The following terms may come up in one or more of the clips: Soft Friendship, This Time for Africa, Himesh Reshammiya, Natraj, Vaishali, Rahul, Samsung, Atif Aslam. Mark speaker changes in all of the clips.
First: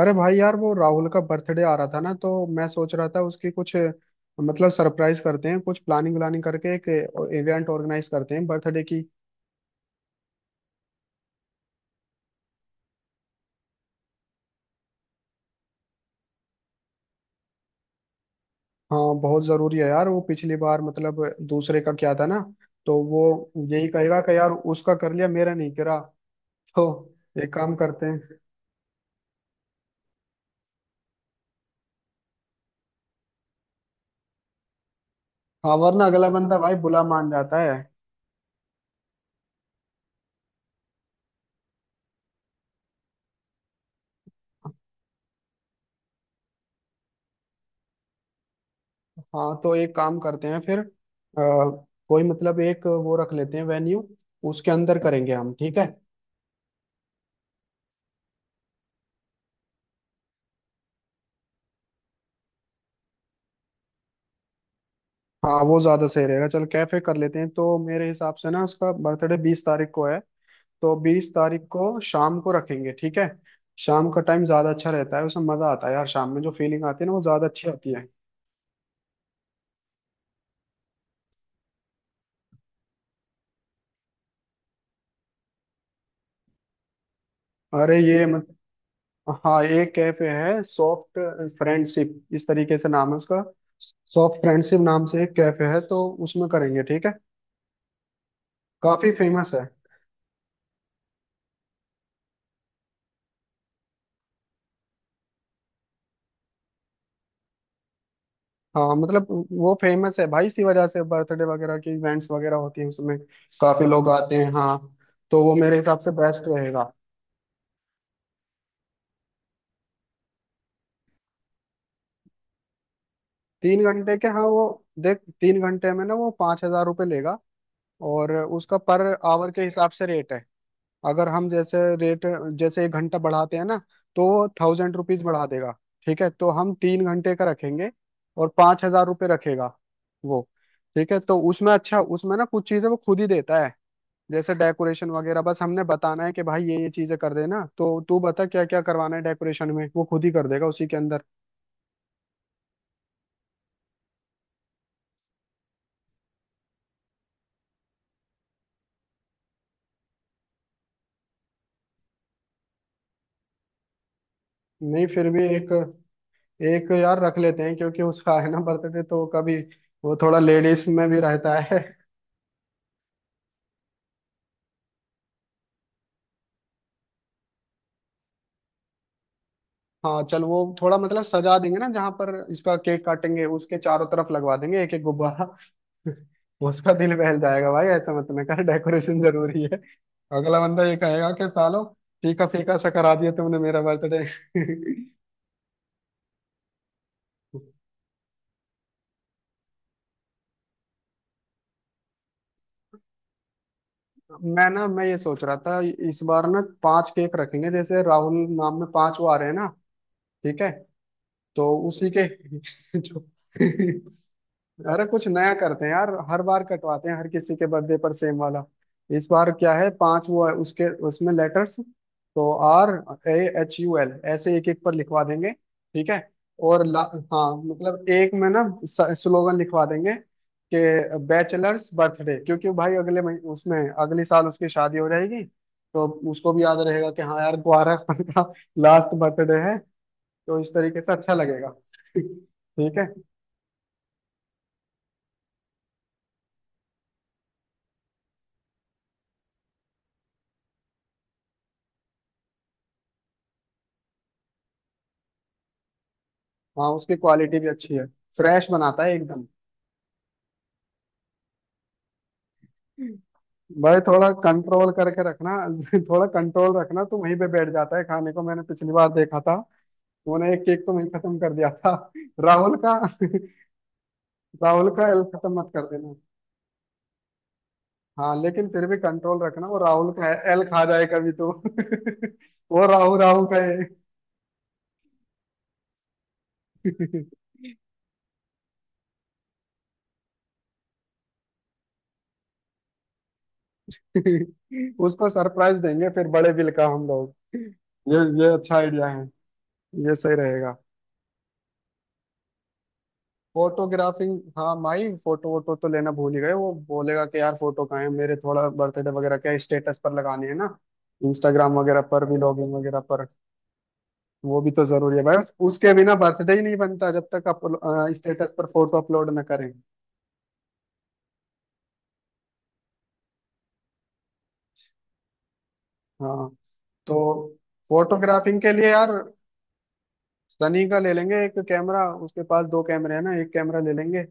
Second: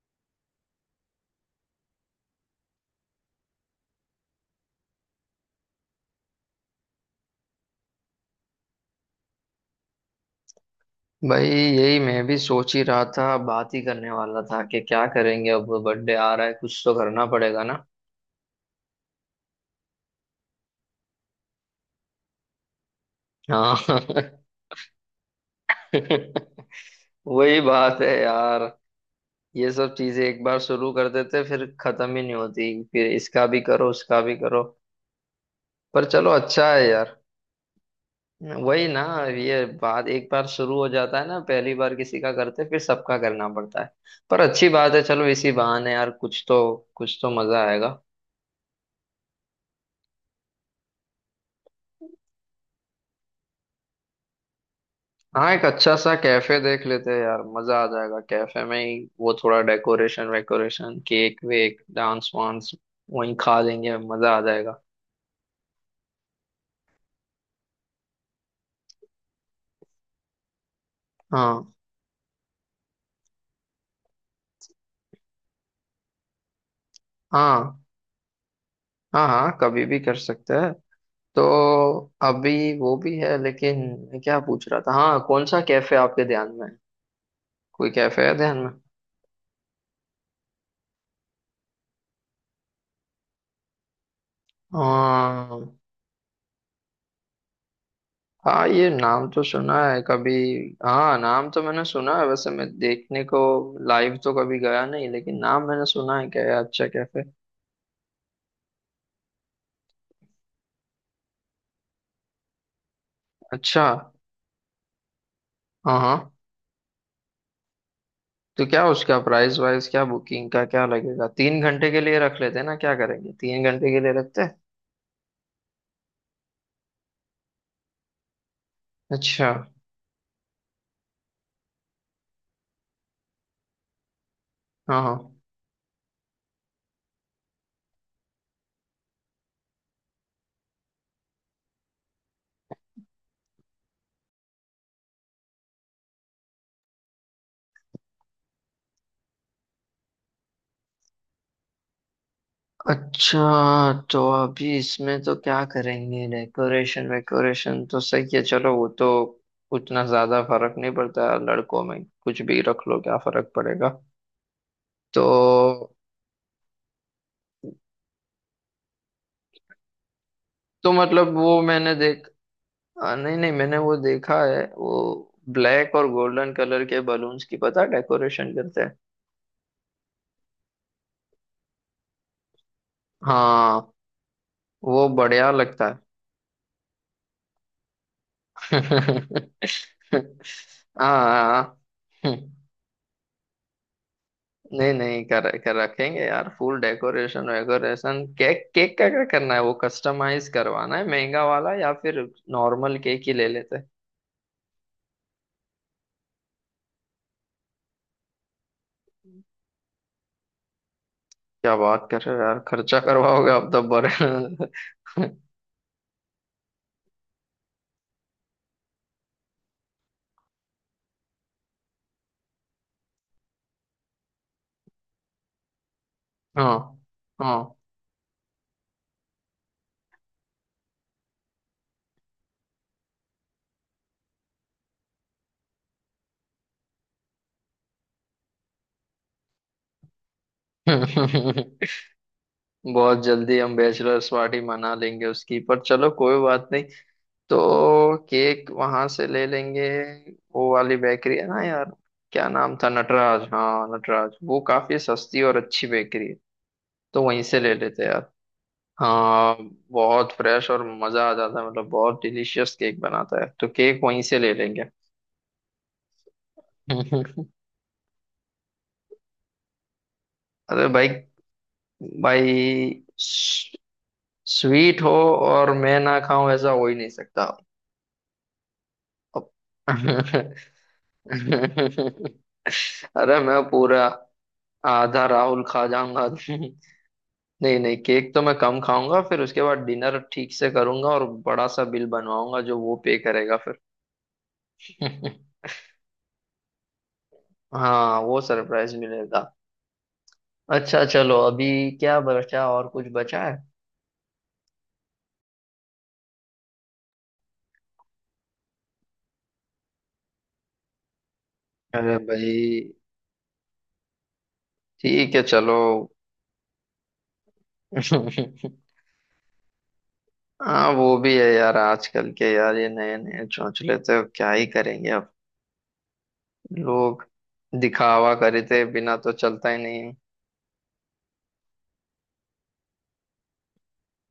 Speaker 1: अरे भाई यार वो राहुल का बर्थडे आ रहा था ना तो मैं सोच रहा था उसकी कुछ मतलब सरप्राइज करते हैं कुछ प्लानिंग व्लानिंग करके एक इवेंट ऑर्गेनाइज करते हैं बर्थडे की।
Speaker 2: भाई यही मैं भी सोच ही रहा था बात ही करने वाला था कि क्या करेंगे अब बर्थडे आ रहा है कुछ तो करना पड़ेगा ना।
Speaker 1: हाँ बहुत जरूरी है यार वो पिछली बार मतलब दूसरे का क्या था ना तो वो यही कहेगा कि
Speaker 2: हाँ।
Speaker 1: यार उसका कर लिया मेरा नहीं करा। तो एक
Speaker 2: वही
Speaker 1: काम
Speaker 2: बात
Speaker 1: करते
Speaker 2: है
Speaker 1: हैं।
Speaker 2: यार। ये सब चीजें एक बार शुरू कर देते फिर खत्म ही नहीं होती फिर इसका भी करो उसका भी करो।
Speaker 1: हाँ
Speaker 2: पर
Speaker 1: वरना अगला
Speaker 2: चलो
Speaker 1: बंदा
Speaker 2: अच्छा
Speaker 1: भाई
Speaker 2: है
Speaker 1: बुला
Speaker 2: यार।
Speaker 1: मान जाता है।
Speaker 2: वही ना। ये बात एक बार शुरू हो जाता है ना पहली बार किसी का करते फिर सबका करना पड़ता है। पर अच्छी बात है चलो इसी बहाने यार कुछ तो मजा आएगा।
Speaker 1: हाँ तो एक काम करते हैं फिर कोई मतलब एक वो रख लेते हैं वेन्यू। उसके अंदर करेंगे
Speaker 2: हाँ
Speaker 1: हम,
Speaker 2: एक
Speaker 1: ठीक है।
Speaker 2: अच्छा सा कैफे देख लेते हैं यार मजा आ जाएगा कैफे में ही वो थोड़ा डेकोरेशन वेकोरेशन केक वेक डांस वांस वहीं खा लेंगे मजा आ जाएगा।
Speaker 1: हाँ वो ज्यादा सही रहेगा, चल कैफे कर लेते हैं। तो मेरे हिसाब से ना उसका बर्थडे 20 तारीख को है। तो 20 तारीख
Speaker 2: हाँ
Speaker 1: को शाम को रखेंगे, ठीक है। शाम का टाइम ज्यादा अच्छा रहता है, उसमें मजा आता है यार। शाम में जो फीलिंग आती है ना, वो ज्यादा अच्छी
Speaker 2: हाँ
Speaker 1: आती है।
Speaker 2: हाँ हाँ कभी भी कर सकते हैं। तो अभी वो भी है लेकिन मैं क्या पूछ रहा था हाँ कौन सा कैफे आपके ध्यान में है। कोई
Speaker 1: अरे ये
Speaker 2: कैफे है
Speaker 1: मत।
Speaker 2: ध्यान में।
Speaker 1: हाँ एक कैफे है, सॉफ्ट फ्रेंडशिप इस तरीके से नाम है उसका। सॉफ्ट फ्रेंडशिप नाम से एक कैफे
Speaker 2: हाँ
Speaker 1: है, तो उसमें करेंगे, ठीक है।
Speaker 2: हाँ ये
Speaker 1: काफी
Speaker 2: नाम तो
Speaker 1: फेमस है।
Speaker 2: सुना है कभी। हाँ नाम तो मैंने सुना है वैसे मैं देखने को लाइव तो कभी गया नहीं लेकिन नाम मैंने सुना है क्या ये अच्छा कैफे।
Speaker 1: हाँ मतलब वो फेमस है भाई, इसी वजह से बर्थडे वगैरह के इवेंट्स वगैरह होती हैं उसमें,
Speaker 2: अच्छा।
Speaker 1: काफी लोग आते हैं हाँ। तो वो मेरे हिसाब
Speaker 2: हाँ
Speaker 1: से
Speaker 2: हाँ।
Speaker 1: बेस्ट रहेगा।
Speaker 2: तो क्या उसका प्राइस वाइस क्या बुकिंग का क्या लगेगा 3 घंटे के लिए रख लेते हैं ना क्या करेंगे तीन
Speaker 1: तीन
Speaker 2: घंटे के लिए
Speaker 1: घंटे के, हाँ
Speaker 2: रखते हैं।
Speaker 1: वो देख 3 घंटे में ना वो 5,000 रुपये लेगा। और उसका पर
Speaker 2: अच्छा।
Speaker 1: आवर के हिसाब से रेट है। अगर हम जैसे रेट, जैसे 1 घंटा बढ़ाते हैं ना, तो वो थाउजेंड
Speaker 2: हाँ हाँ।
Speaker 1: रुपीज बढ़ा देगा। ठीक है, तो हम 3 घंटे का रखेंगे और 5,000 रुपये रखेगा वो। ठीक है, तो उसमें अच्छा, उसमें ना कुछ चीजें वो खुद ही देता है जैसे डेकोरेशन वगैरह। बस हमने बताना है कि भाई ये चीजें कर देना। तो तू बता क्या क्या करवाना है डेकोरेशन में, वो खुद ही कर देगा उसी के अंदर।
Speaker 2: अच्छा तो अभी इसमें तो क्या करेंगे डेकोरेशन वेकोरेशन तो सही है चलो वो तो उतना ज्यादा फर्क नहीं पड़ता लड़कों में कुछ भी रख लो क्या फर्क पड़ेगा।
Speaker 1: नहीं फिर भी एक
Speaker 2: तो
Speaker 1: एक यार रख लेते हैं, क्योंकि उसका है ना बर्थडे, तो कभी वो थोड़ा लेडीज
Speaker 2: तो
Speaker 1: में भी
Speaker 2: मतलब
Speaker 1: रहता
Speaker 2: वो
Speaker 1: है।
Speaker 2: मैंने देख नहीं नहीं मैंने वो देखा है वो ब्लैक और गोल्डन कलर के बलून्स की पता डेकोरेशन करते हैं।
Speaker 1: हाँ चल वो थोड़ा मतलब सजा देंगे ना, जहाँ पर इसका केक काटेंगे उसके
Speaker 2: हाँ
Speaker 1: चारों तरफ लगवा देंगे एक एक
Speaker 2: वो
Speaker 1: गुब्बारा।
Speaker 2: बढ़िया लगता है।
Speaker 1: उसका दिल बहल जाएगा भाई, ऐसा मत में कर, डेकोरेशन जरूरी है। अगला बंदा ये कहेगा कि
Speaker 2: हाँ
Speaker 1: सालो, फीका फीका सा करा दिया तुमने मेरा बर्थडे।
Speaker 2: नहीं नहीं कर रखेंगे यार फुल डेकोरेशन वेकोरेशन केक केक का क्या करना है वो कस्टमाइज करवाना है महंगा वाला या फिर नॉर्मल केक ही ले लेते हैं।
Speaker 1: मैं ये सोच रहा था, इस बार ना पांच केक रखेंगे। जैसे राहुल नाम में पांच वो आ रहे हैं ना, ठीक है। तो
Speaker 2: क्या बात
Speaker 1: उसी
Speaker 2: कर
Speaker 1: के।
Speaker 2: रहे हो यार खर्चा
Speaker 1: जो
Speaker 2: करवाओगे आप तो
Speaker 1: अरे कुछ
Speaker 2: बड़े।
Speaker 1: नया करते हैं यार, हर बार कटवाते हैं हर किसी के बर्थडे पर सेम वाला। इस बार क्या है, पांच वो है उसके, उसमें लेटर्स तो RAHUL ऐसे एक एक पर लिखवा देंगे, ठीक है।
Speaker 2: हाँ
Speaker 1: और हाँ
Speaker 2: हाँ
Speaker 1: मतलब एक में ना स्लोगन लिखवा देंगे कि बैचलर्स बर्थडे, क्योंकि भाई अगले महीने, उसमें अगले साल उसकी शादी हो जाएगी। तो उसको भी याद रहेगा कि हाँ यार ग्वारा का लास्ट बर्थडे है। तो इस तरीके से अच्छा लगेगा, ठीक है।
Speaker 2: बहुत जल्दी हम बैचलर्स पार्टी मना लेंगे उसकी पर चलो कोई बात नहीं। तो केक वहां से ले लेंगे। वो वाली बेकरी है ना यार। क्या नाम था नटराज हाँ नटराज वो काफी सस्ती और अच्छी बेकरी है।
Speaker 1: हाँ उसकी
Speaker 2: तो वहीं
Speaker 1: क्वालिटी
Speaker 2: से
Speaker 1: भी
Speaker 2: ले
Speaker 1: अच्छी
Speaker 2: लेते
Speaker 1: है।
Speaker 2: हैं यार।
Speaker 1: फ्रेश बनाता है एकदम।
Speaker 2: हाँ बहुत फ्रेश और मजा आ जाता है मतलब बहुत डिलीशियस केक
Speaker 1: हम्म।
Speaker 2: बनाता है तो
Speaker 1: भाई
Speaker 2: केक वहीं
Speaker 1: थोड़ा
Speaker 2: से ले लेंगे।
Speaker 1: कंट्रोल करके रखना। थोड़ा कंट्रोल रखना, तो वहीं पे बैठ जाता है खाने को, मैंने पिछली बार देखा था। उन्होंने एक केक
Speaker 2: अरे
Speaker 1: तो वहीं
Speaker 2: भाई
Speaker 1: खत्म कर दिया था राहुल का।
Speaker 2: भाई
Speaker 1: राहुल
Speaker 2: स्वीट
Speaker 1: का
Speaker 2: हो।
Speaker 1: एल खत्म मत
Speaker 2: और
Speaker 1: कर
Speaker 2: मैं
Speaker 1: देना।
Speaker 2: ना खाऊं ऐसा हो ही नहीं सकता।
Speaker 1: हाँ लेकिन फिर भी कंट्रोल
Speaker 2: अब
Speaker 1: रखना, वो राहुल का एल खा जाए कभी तो। वो राहु
Speaker 2: अरे
Speaker 1: राहु का
Speaker 2: मैं
Speaker 1: है।
Speaker 2: पूरा आधा राहुल खा जाऊंगा नहीं नहीं केक तो मैं कम खाऊंगा फिर उसके बाद डिनर ठीक से करूंगा और बड़ा सा बिल बनवाऊंगा जो वो पे करेगा फिर।
Speaker 1: उसको सरप्राइज देंगे फिर बड़े बिल का हम लोग। ये
Speaker 2: हाँ वो
Speaker 1: ये अच्छा
Speaker 2: सरप्राइज
Speaker 1: आइडिया है।
Speaker 2: मिलेगा।
Speaker 1: ये सही रहेगा।
Speaker 2: अच्छा चलो अभी क्या बचा और कुछ बचा है।
Speaker 1: फोटोग्राफी। हाँ माई, फोटो वोटो तो लेना भूल ही गए। वो बोलेगा कि यार फोटो कहाँ है मेरे, थोड़ा बर्थडे वगैरह क्या स्टेटस पर लगाने हैं ना, इंस्टाग्राम वगैरह
Speaker 2: अरे
Speaker 1: पर भी,
Speaker 2: भाई।
Speaker 1: लॉगिन वगैरह पर। वो भी तो जरूरी है
Speaker 2: ठीक
Speaker 1: भाई,
Speaker 2: है चलो।
Speaker 1: उसके बिना बर्थडे ही नहीं बनता जब तक आप स्टेटस पर फोटो अपलोड ना करें।
Speaker 2: हाँ वो भी है यार आजकल के यार ये नए नए चौंचले तो क्या ही करेंगे अब
Speaker 1: हाँ तो
Speaker 2: लोग दिखावा
Speaker 1: फोटोग्राफिंग
Speaker 2: करे
Speaker 1: के
Speaker 2: थे
Speaker 1: लिए यार,
Speaker 2: बिना तो चलता ही नहीं है।
Speaker 1: सनी का ले लेंगे एक कैमरा, उसके पास दो कैमरे हैं ना, एक कैमरा ले लेंगे।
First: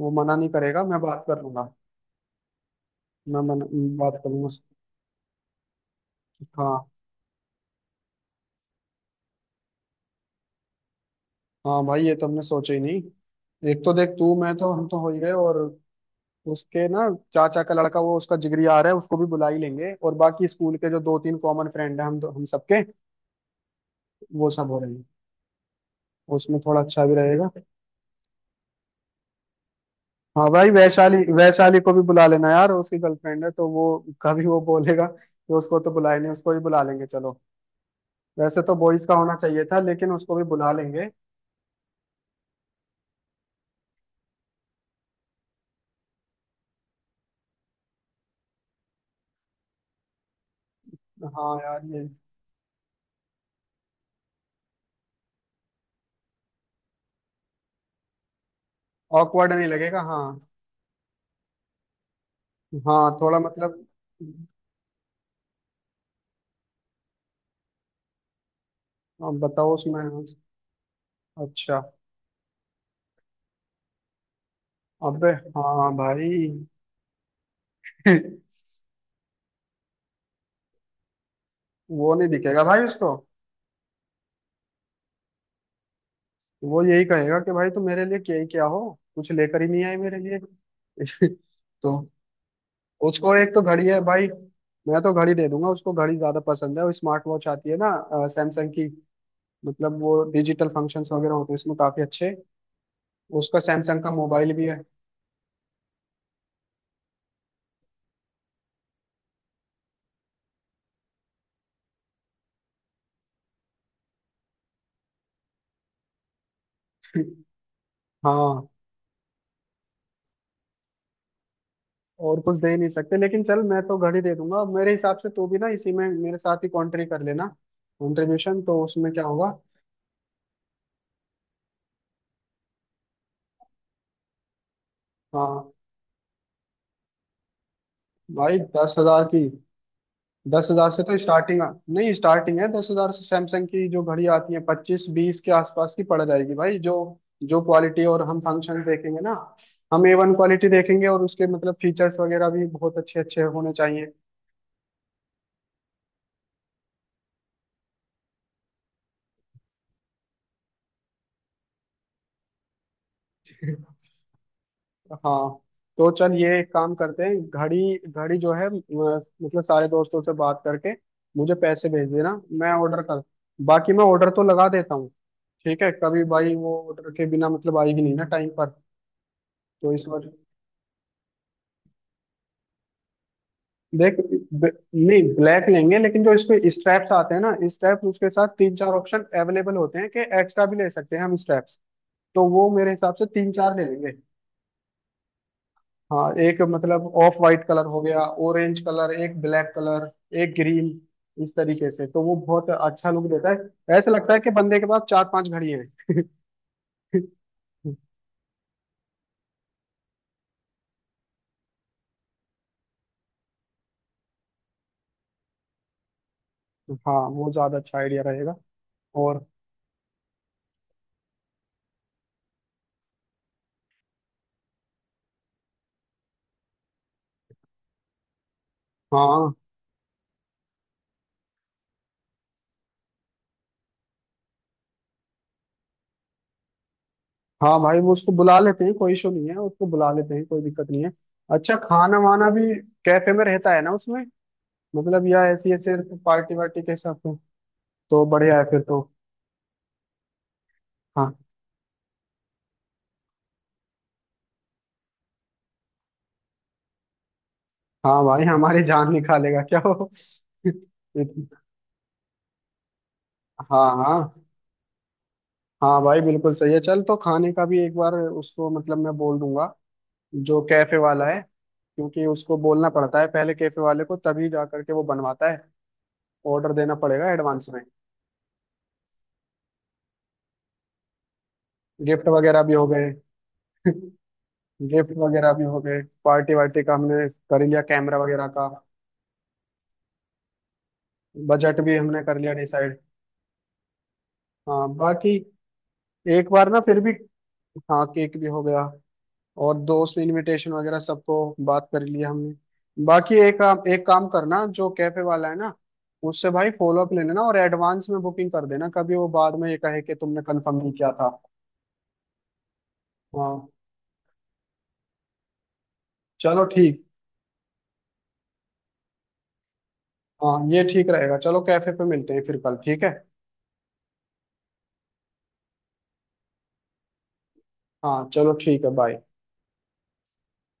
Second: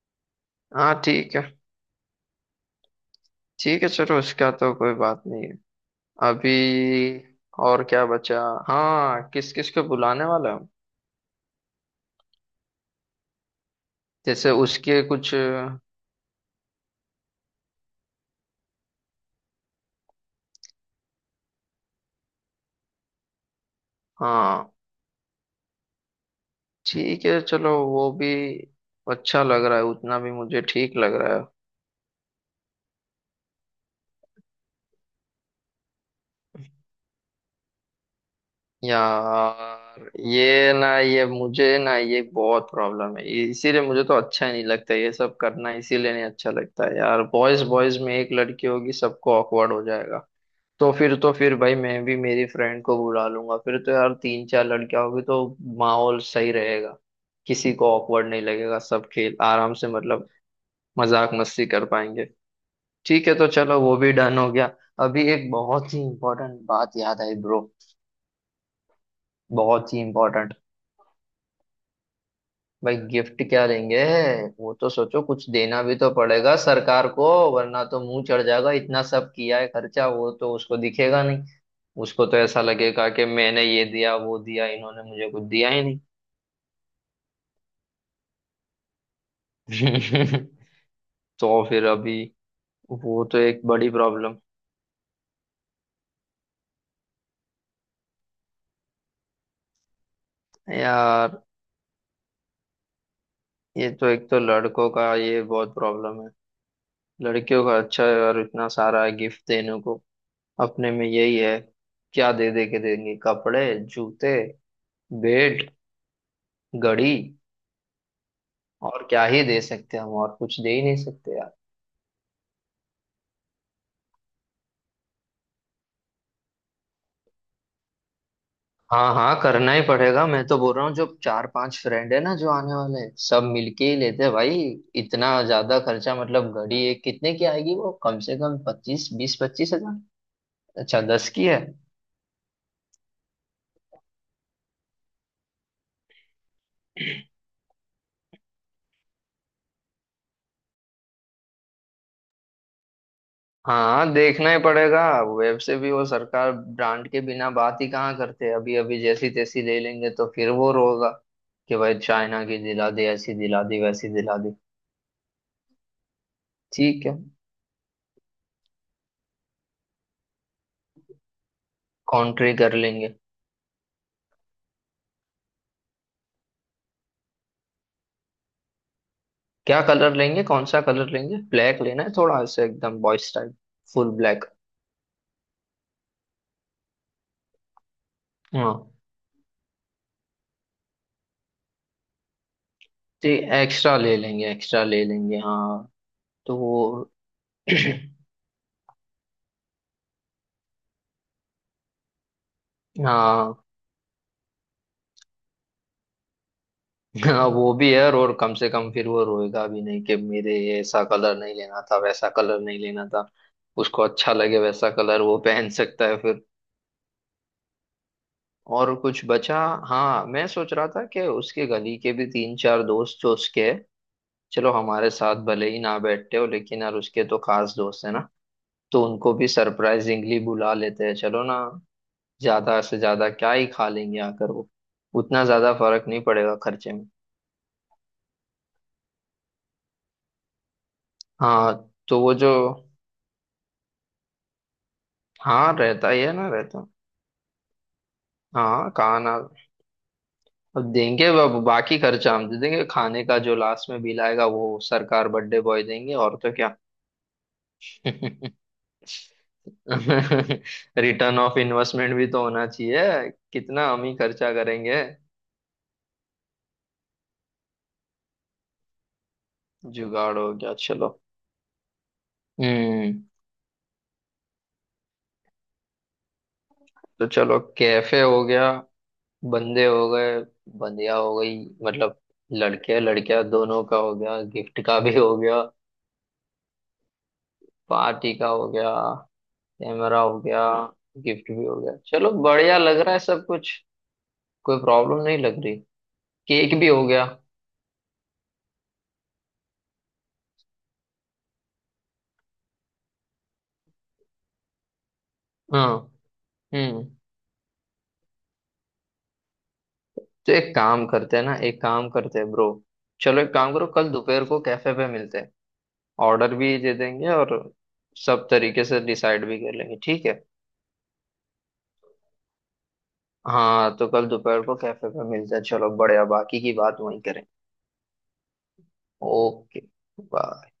Speaker 1: वो मना नहीं करेगा,
Speaker 2: हाँ।
Speaker 1: मैं बात कर लूंगा। मैं
Speaker 2: ठीक है चलो
Speaker 1: बात करूंगा
Speaker 2: उसका तो
Speaker 1: उससे।
Speaker 2: कोई बात नहीं है। अभी
Speaker 1: हाँ
Speaker 2: और क्या बचा। हाँ किस किस को बुलाने वाला है।
Speaker 1: हाँ, भाई ये तो हमने सोचा ही नहीं। एक तो देख तू,
Speaker 2: जैसे
Speaker 1: मैं तो हम तो
Speaker 2: उसके
Speaker 1: हो ही गए,
Speaker 2: कुछ।
Speaker 1: और उसके ना चाचा का लड़का, वो उसका जिगरी आ रहा है, उसको भी बुला ही लेंगे। और बाकी स्कूल के जो दो तीन कॉमन फ्रेंड हैं, हम सबके वो सब
Speaker 2: हाँ
Speaker 1: हो रहे हैं। उसमें थोड़ा अच्छा भी
Speaker 2: ठीक है
Speaker 1: रहेगा।
Speaker 2: चलो वो भी अच्छा लग रहा है उतना भी
Speaker 1: हाँ
Speaker 2: मुझे
Speaker 1: भाई,
Speaker 2: ठीक लग
Speaker 1: वैशाली,
Speaker 2: रहा है।
Speaker 1: वैशाली को भी बुला लेना यार, उसकी गर्लफ्रेंड है तो वो, कभी वो बोलेगा तो उसको तो बुलाए नहीं, उसको ही बुला लेंगे चलो। वैसे तो बॉयज का होना चाहिए था,
Speaker 2: यार
Speaker 1: लेकिन उसको भी बुला
Speaker 2: ये ना
Speaker 1: लेंगे।
Speaker 2: ये मुझे ना ये बहुत प्रॉब्लम है इसीलिए मुझे तो अच्छा ही नहीं लगता ये सब करना इसीलिए नहीं अच्छा लगता है यार बॉयज बॉयज में एक लड़की होगी सबको ऑकवर्ड हो जाएगा। तो फिर
Speaker 1: हाँ
Speaker 2: भाई
Speaker 1: यार
Speaker 2: मैं
Speaker 1: ये,
Speaker 2: भी मेरी फ्रेंड को बुला लूंगा फिर तो यार तीन चार लड़कियां होगी तो माहौल सही रहेगा। किसी को ऑकवर्ड नहीं लगेगा सब खेल
Speaker 1: ऑकवर्ड नहीं
Speaker 2: आराम से
Speaker 1: लगेगा हाँ।
Speaker 2: मतलब मजाक मस्ती कर पाएंगे।
Speaker 1: हाँ
Speaker 2: ठीक है
Speaker 1: थोड़ा
Speaker 2: तो चलो
Speaker 1: मतलब।
Speaker 2: वो भी डन हो गया। अभी एक बहुत ही इम्पोर्टेंट बात याद आई ब्रो।
Speaker 1: अब बताओ उसमें।
Speaker 2: बहुत ही इम्पोर्टेंट।
Speaker 1: अच्छा।
Speaker 2: भाई गिफ्ट क्या देंगे। वो तो सोचो
Speaker 1: अबे।
Speaker 2: कुछ देना
Speaker 1: हाँ
Speaker 2: भी तो
Speaker 1: भाई।
Speaker 2: पड़ेगा सरकार को। वरना तो मुंह चढ़ जाएगा इतना सब किया है खर्चा वो तो उसको दिखेगा नहीं।
Speaker 1: वो
Speaker 2: उसको
Speaker 1: नहीं
Speaker 2: तो ऐसा
Speaker 1: दिखेगा भाई
Speaker 2: लगेगा
Speaker 1: उसको।
Speaker 2: कि मैंने ये दिया वो दिया इन्होंने मुझे कुछ दिया ही नहीं।
Speaker 1: वो यही कहेगा कि भाई तुम मेरे लिए क्या ही क्या हो, कुछ लेकर ही नहीं आई मेरे लिए।
Speaker 2: तो फिर
Speaker 1: तो
Speaker 2: अभी वो
Speaker 1: उसको
Speaker 2: तो
Speaker 1: एक तो
Speaker 2: एक
Speaker 1: घड़ी
Speaker 2: बड़ी
Speaker 1: है भाई,
Speaker 2: प्रॉब्लम।
Speaker 1: मैं तो घड़ी दे दूंगा। उसको घड़ी ज्यादा पसंद है, वो स्मार्ट वॉच आती है ना सैमसंग की। मतलब वो डिजिटल फंक्शंस वगैरह
Speaker 2: यार
Speaker 1: होते हैं उसमें काफी अच्छे। उसका
Speaker 2: ये
Speaker 1: सैमसंग
Speaker 2: तो
Speaker 1: का
Speaker 2: एक तो
Speaker 1: मोबाइल भी है।
Speaker 2: लड़कों का ये बहुत प्रॉब्लम है। लड़कियों का अच्छा है यार इतना सारा है गिफ्ट देने को। अपने में यही है। क्या दे दे के देंगे कपड़े जूते बेड गड़ी
Speaker 1: हाँ
Speaker 2: और क्या ही दे सकते हैं हम और कुछ दे ही नहीं सकते यार।
Speaker 1: और कुछ दे नहीं सकते, लेकिन चल मैं तो घड़ी दे दूंगा। मेरे हिसाब से तू भी ना इसी में मेरे साथ ही कॉन्ट्री कर लेना। कंट्रीब्यूशन तो उसमें
Speaker 2: हाँ
Speaker 1: क्या
Speaker 2: हाँ
Speaker 1: होगा।
Speaker 2: करना ही पड़ेगा मैं तो बोल रहा हूँ जो चार पांच फ्रेंड है ना जो आने वाले हैं सब मिलके ही लेते हैं भाई। इतना
Speaker 1: हाँ
Speaker 2: ज्यादा खर्चा मतलब घड़ी एक कितने की आएगी वो कम से कम
Speaker 1: भाई, दस
Speaker 2: 25
Speaker 1: हजार
Speaker 2: 20
Speaker 1: की,
Speaker 2: 25,000।
Speaker 1: 10,000
Speaker 2: अच्छा
Speaker 1: से तो
Speaker 2: 10 की है।
Speaker 1: स्टार्टिंग, नहीं स्टार्टिंग है 10,000 से। सैमसंग की जो घड़ी आती है 25-20 के आसपास की पड़ जाएगी भाई, जो जो क्वालिटी और हम फंक्शन देखेंगे ना, हम A1 क्वालिटी देखेंगे, और उसके मतलब फीचर्स वगैरह भी बहुत अच्छे अच्छे होने चाहिए।
Speaker 2: हाँ देखना ही पड़ेगा। वेब से भी वो सरकार ब्रांड के बिना बात ही कहाँ करते हैं अभी अभी जैसी तैसी ले लेंगे तो फिर वो रोगा कि भाई चाइना की दिला दे ऐसी दिला दी वैसी दिला दी।
Speaker 1: हाँ तो चल, ये एक काम
Speaker 2: ठीक है
Speaker 1: करते हैं। घड़ी घड़ी जो है, मतलब सारे दोस्तों से बात करके मुझे पैसे भेज देना,
Speaker 2: कॉन्ट्री
Speaker 1: मैं
Speaker 2: कर
Speaker 1: ऑर्डर
Speaker 2: लेंगे।
Speaker 1: कर, बाकी मैं ऑर्डर तो लगा देता हूँ, ठीक है। कभी भाई वो ऑर्डर के बिना मतलब आएगी नहीं ना टाइम पर।
Speaker 2: क्या
Speaker 1: तो इस
Speaker 2: कलर
Speaker 1: बार
Speaker 2: लेंगे कौन सा कलर लेंगे ब्लैक लेना है थोड़ा से एकदम बॉयज टाइप फुल
Speaker 1: देख,
Speaker 2: ब्लैक।
Speaker 1: ब, नहीं ब्लैक लेंगे, लेकिन जो इसके स्ट्रैप्स आते हैं ना, स्ट्रैप्स उसके साथ
Speaker 2: हाँ
Speaker 1: तीन चार ऑप्शन अवेलेबल होते हैं कि एक्स्ट्रा भी ले सकते हैं हम स्ट्रैप्स। तो वो मेरे हिसाब से
Speaker 2: जी
Speaker 1: तीन चार ले लेंगे।
Speaker 2: एक्स्ट्रा ले लेंगे हाँ।
Speaker 1: हाँ
Speaker 2: तो
Speaker 1: एक
Speaker 2: वो
Speaker 1: मतलब ऑफ वाइट कलर हो गया, ऑरेंज कलर, एक ब्लैक कलर, एक ग्रीन। इस तरीके से तो वो बहुत अच्छा लुक देता
Speaker 2: हाँ
Speaker 1: है, ऐसा लगता है कि बंदे के पास चार पांच घड़ी हैं।
Speaker 2: हाँ वो भी है और कम से कम फिर वो रोएगा भी नहीं कि मेरे ये ऐसा कलर नहीं लेना था वैसा कलर नहीं लेना था। उसको अच्छा लगे वैसा कलर वो पहन सकता है फिर।
Speaker 1: हाँ वो ज्यादा अच्छा आइडिया रहेगा।
Speaker 2: और कुछ
Speaker 1: और।
Speaker 2: बचा। हाँ मैं सोच रहा था कि उसके गली के भी तीन चार दोस्त जो उसके हैं, चलो हमारे साथ भले ही ना बैठते हो लेकिन यार उसके तो खास दोस्त है ना। तो उनको भी
Speaker 1: हाँ
Speaker 2: सरप्राइजिंगली बुला लेते हैं चलो ना। ज्यादा से ज्यादा क्या ही खा लेंगे आकर वो उतना ज्यादा फर्क नहीं पड़ेगा खर्चे में।
Speaker 1: हाँ भाई वो, उसको बुला लेते हैं, कोई इशू नहीं है, उसको बुला लेते हैं, कोई दिक्कत नहीं है। अच्छा
Speaker 2: हाँ
Speaker 1: खाना
Speaker 2: तो वो
Speaker 1: वाना
Speaker 2: जो।
Speaker 1: भी कैफे में रहता है ना उसमें, मतलब या ऐसी
Speaker 2: हाँ
Speaker 1: ऐसे
Speaker 2: रहता ही है ना
Speaker 1: पार्टी वार्टी
Speaker 2: रहता।
Speaker 1: के हिसाब से, तो बढ़िया है फिर
Speaker 2: हाँ
Speaker 1: तो।
Speaker 2: खाना अब देंगे
Speaker 1: हाँ
Speaker 2: अब बाकी खर्चा हम दे देंगे खाने का जो लास्ट में बिल आएगा वो सरकार बर्थडे बॉय देंगे और तो क्या।
Speaker 1: हाँ भाई हमारी जान निकालेगा क्या हो।
Speaker 2: रिटर्न ऑफ इन्वेस्टमेंट भी तो होना चाहिए
Speaker 1: हाँ
Speaker 2: कितना हम ही
Speaker 1: हाँ,
Speaker 2: खर्चा करेंगे।
Speaker 1: हाँ भाई बिल्कुल सही है। चल तो खाने का भी एक बार उसको मतलब मैं बोल दूंगा,
Speaker 2: जुगाड़ हो
Speaker 1: जो
Speaker 2: गया
Speaker 1: कैफे
Speaker 2: चलो।
Speaker 1: वाला है, क्योंकि उसको बोलना पड़ता
Speaker 2: हम्म।
Speaker 1: है पहले कैफे वाले को, तभी जा करके वो बनवाता है। ऑर्डर देना
Speaker 2: तो
Speaker 1: पड़ेगा
Speaker 2: चलो
Speaker 1: एडवांस में।
Speaker 2: कैफे हो गया। बंदे हो गए। बंदिया हो गई मतलब
Speaker 1: गिफ्ट वगैरह भी हो
Speaker 2: लड़के
Speaker 1: गए।
Speaker 2: लड़कियां दोनों का हो गया गिफ्ट का
Speaker 1: गिफ्ट
Speaker 2: भी हो
Speaker 1: वगैरह
Speaker 2: गया।
Speaker 1: भी हो गए, पार्टी वार्टी का हमने कर लिया, कैमरा
Speaker 2: पार्टी
Speaker 1: वगैरह
Speaker 2: का
Speaker 1: का,
Speaker 2: हो गया। कैमरा हो गया। गिफ्ट भी हो
Speaker 1: बजट भी
Speaker 2: गया
Speaker 1: हमने
Speaker 2: चलो
Speaker 1: कर लिया
Speaker 2: बढ़िया
Speaker 1: डिसाइड।
Speaker 2: लग रहा है सब कुछ। कोई
Speaker 1: हाँ
Speaker 2: प्रॉब्लम
Speaker 1: बाकी
Speaker 2: नहीं लग रही।
Speaker 1: एक बार ना
Speaker 2: केक भी
Speaker 1: फिर
Speaker 2: हो
Speaker 1: भी।
Speaker 2: गया।
Speaker 1: हाँ केक भी हो गया, और दोस्त इनविटेशन वगैरह सबको बात कर लिया हमने। बाकी एक काम, एक काम करना, जो कैफे वाला है ना,
Speaker 2: हाँ
Speaker 1: उससे भाई फॉलो अप
Speaker 2: हम्म।
Speaker 1: ले लेना और एडवांस में बुकिंग कर देना। कभी वो बाद में ये कहे कि तुमने
Speaker 2: तो एक
Speaker 1: कंफर्म नहीं
Speaker 2: काम
Speaker 1: किया था।
Speaker 2: करते हैं ना एक काम करते हैं ब्रो। चलो एक
Speaker 1: हाँ
Speaker 2: काम करो कल दोपहर को कैफे पे मिलते हैं। ऑर्डर
Speaker 1: चलो
Speaker 2: भी दे
Speaker 1: ठीक।
Speaker 2: देंगे और सब तरीके से डिसाइड भी कर लेंगे ठीक है।
Speaker 1: हाँ ये ठीक रहेगा, चलो कैफे पे मिलते हैं फिर कल, ठीक है।
Speaker 2: हाँ तो कल दोपहर को कैफे पे मिलते हैं चलो बढ़िया बाकी की बात वहीं करें।
Speaker 1: हाँ चलो ठीक है, बाय।
Speaker 2: Okay bye.